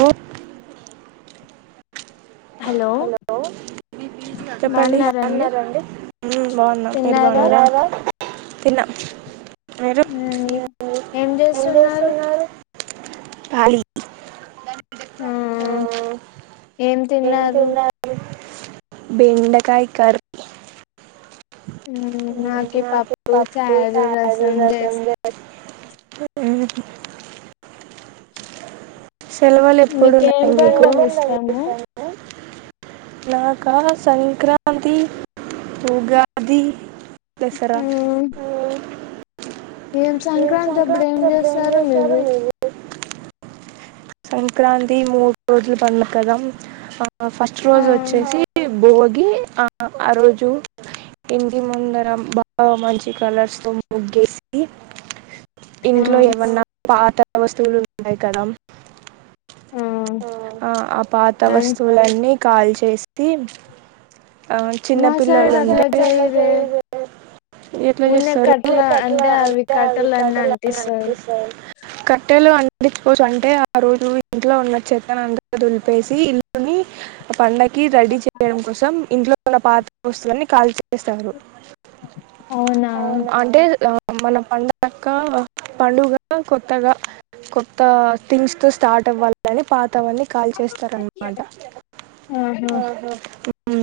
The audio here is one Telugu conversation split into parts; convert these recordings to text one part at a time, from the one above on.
ఆ హలో చెప్పండి బాగున్నారండి బాగున్నరండి హుమ్ బాగున్నా మీరు తిన్నారా తిన్న హుమ్ ఏం చేస్తున్నారు కాలీ ఆ ఏం తిన్నార్ తిన్నా బెండకాయ కర్ నాకి పప్పు చారు రసం చేస్ మ్ సెలవులు మీకేం ఎప్పుడున్నాయి మీకు పండుగ ఇష్టము నాకా సంక్రాంతి, ఉగాది దసరా హుమ్ ఏం సంక్రాంతి అప్పుడు ఏం చేస్తారు మీరు? సంక్రాంతి మూడు రోజులు పండగ కదా, ఫస్ట్ ఆ రోజు వచ్చేసి బోగి ఆ రోజు ఇంటి ముందర బాగా మంచి కలర్స్ తో ముగ్గేసి ఆ ఇంట్లో ఏమన్నా పాత వస్తువులు ఉంటాయి కదా ఆ ఆ ఆ పాత వస్తువులన్నీ కాల్ చేస్తీం. ఆ చిన్న మా పిల్లలు సైడ్ అట్లా ఉంటే చేయరే ఎట్లా ఊన్నే చేస్తరు. కట్ల అంటే ఇగా అవి కట్టలన్నీ కట్టలు అన్ని అంటిస్తారు. కట్టెలు అంటిచుకోచ్చు అంటే ఆ రోజు ఇంట్లో ఉన్న చెత్తను అంత దులిపేసి, ఇల్లుని పండగ కి రెడీ చేయడం కోసం ఇంట్లో ఉన్న పాత వస్తువులన్ని కాల్చేస్తారు. [inaudible] అంటే మన పండుగ యొక్క పండుగా కొత్తగా కొత్త థింగ్స్ తో స్టార్ట్ అవ్వాలని పా తవని కాల్ చేస్తారన్నమాట. ఆహా హ్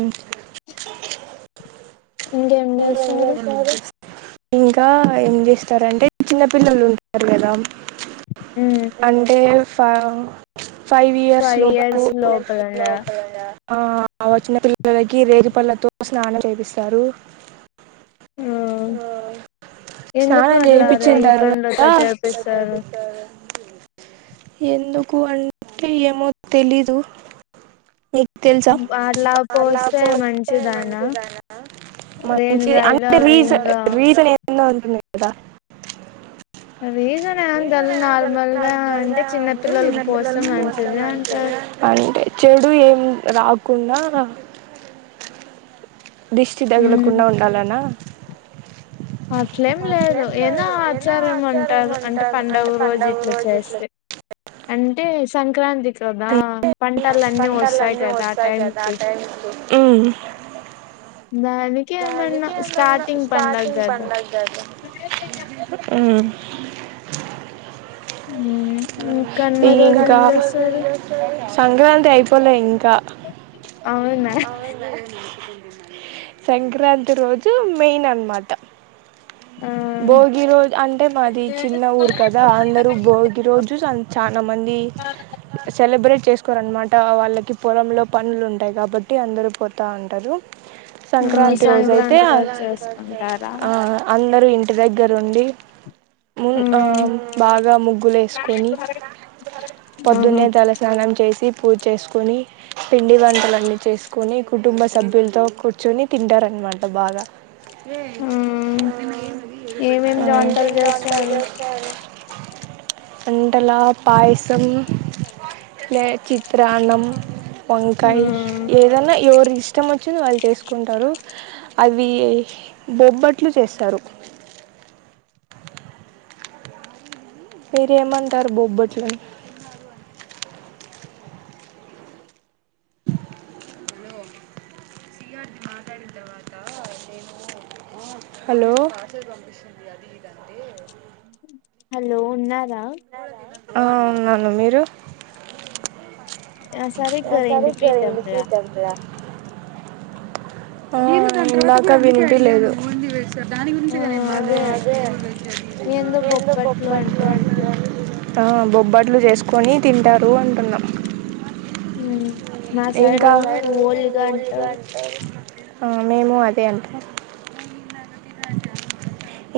ఇంగా ఎం చేస్తారు. చేస్తారు ఇంకా ఏం చేస్తారంటే చిన్న పిల్లలు ఉంటరు కదా. ఉమ్ అంటే ఫామ్ ఫైవ్ ఇయర్స్ లో [inaudible] [inaudible] ఇయర్స్ లోపలనా కదా ఆ వచ్చిన పిల్లలకి రేగిపళ్లతో స్నానం చేపిస్తారు. ఎందుకు స్నానం అట్లా చేయిపించిన రేగి తర్వాత పండ్లతో చేపిస్తారు ఎందుకు అంటే ఏమో తెలీదు. నీ తెల్సా అట్లా అలా పోస్తే పోస్తే మంచిదనా మంచిది అనా మంచిది రేనుగాయలు అంటే అవి రీసన్ ఇంకా రీసన్ ఏ ఎన్నో ఉంటున్నయి కదా. రీజన్ ఏం రీజన్ తెలీదు ఏమంటే నార్మల్గా నార్మల్ గా అంటే చిన్న పిల్లలకి చిన్నపిల్లల పోస్తే కోసం మంచిది అంటారు. మంచిగా అంటే చెడు ఏం రాకుండా దృష్టి ఉమ్ తగలకుండా ఉండాలనా అట్లేం లేదు ఏదో ఆచారం ఉంటారు అంటే పండుగ రోజు ఇట్లా చేస్తే అంటే సంక్రాంతి కదా పంటలు అన్ని వస్తాయి కదా ఆ టైం కి ఊ దానికి ఏమన్నా స్టార్టింగ్ పండగ స్టార్టింగ్ కదా పండగ కదా [inaudible] ఇంకా కనుమ రోజు ఏం ఇంకా జేస్తారు సంక్రాంతి అయిపోలే ఇం కా అవునా సంక్రాంతి రోజు మెయిన్ అనమాట ఆ భోగి రోజు అంటే మాది చిన్న ఊరు కదా అందరూ భోగి రోజు చాలా మంది సెలబ్రేట్ చేసుకోరునమాట వాళ్ళకి పొలంలో పనులు ఉంటాయి కాబట్టి అందరు పోతా ఉంటారు ఆ సంక్రాంతి రోజు అయితే సంక్రాంతి ఆ రోజు చేసుకుంటారా అందరూ ఇంటి దగ్గ దగ్గరుండి మున్ ఆ ఉమ్ బాగా ముగ్గులు వేసుకొని ఆహా ఆ పొద్దున్నేద స్నానం చేసి పూజ చేసుకొని పిండి వంటలన్నీ చేసుకొని కుటుంబ సభ్యులతో కూర్చొని తింటారనమాట బాగా ఉ ఏమేమి ఏం ఏం వంటలు వంటలు చేస్తారు చేస్తారు వంటలా పాయసం లే చిత్రాన్నం వంకాయ్ ఉమ్ ఏదన్నా ఎవరు ఇష్టము కూర్చొని వాళ్ళు చేసుకుంటారు అవి బొబ్బట్లు చేస్తారు మీరేమంటారు బొబ్బట్ల ని హలో హలో ఉన్నాప్ రా ఉన్నాను మీరు ఆ ఆ సరిగ్గా సరిగ్గా వినిపియటంలా వినిపియటం ల్య ఆ ఇందాక వినిపియా లేదు అదే ఏందో ఎందొ బొప్పట్లు బొబ్బట్లు అంటరు అంటారంట్రి గా ఆ బొబ్బట్లు చేసుకొని తింటారు అంటాన్నా వున్ ఇంకా వాడు ఓలిగ అంటారు ఆ మేము అదే అంటామ్.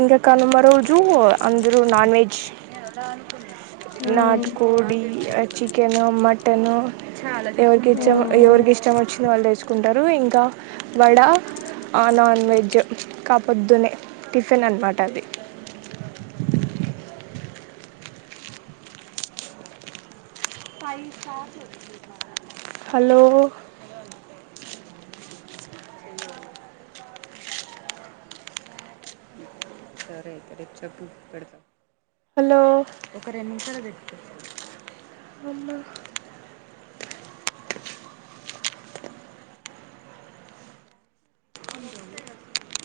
ఇంక కనుమ రోజు అందరు నాన్ వెజ్ ఉమ్ నాటుకోడి అ చికెను మటను ఎవరికిచ్చం ఉమ్ ఎవరికి ఇష్టం వచ్చింది వాళ్ళు తెచ్చుక్ కుంటారు ఇంకా వడ ఆ నాన్ వెజ్ కబ్ పొద్దునె టిఫెన్ అనమాట అది. హలో హలో అమ్మ అ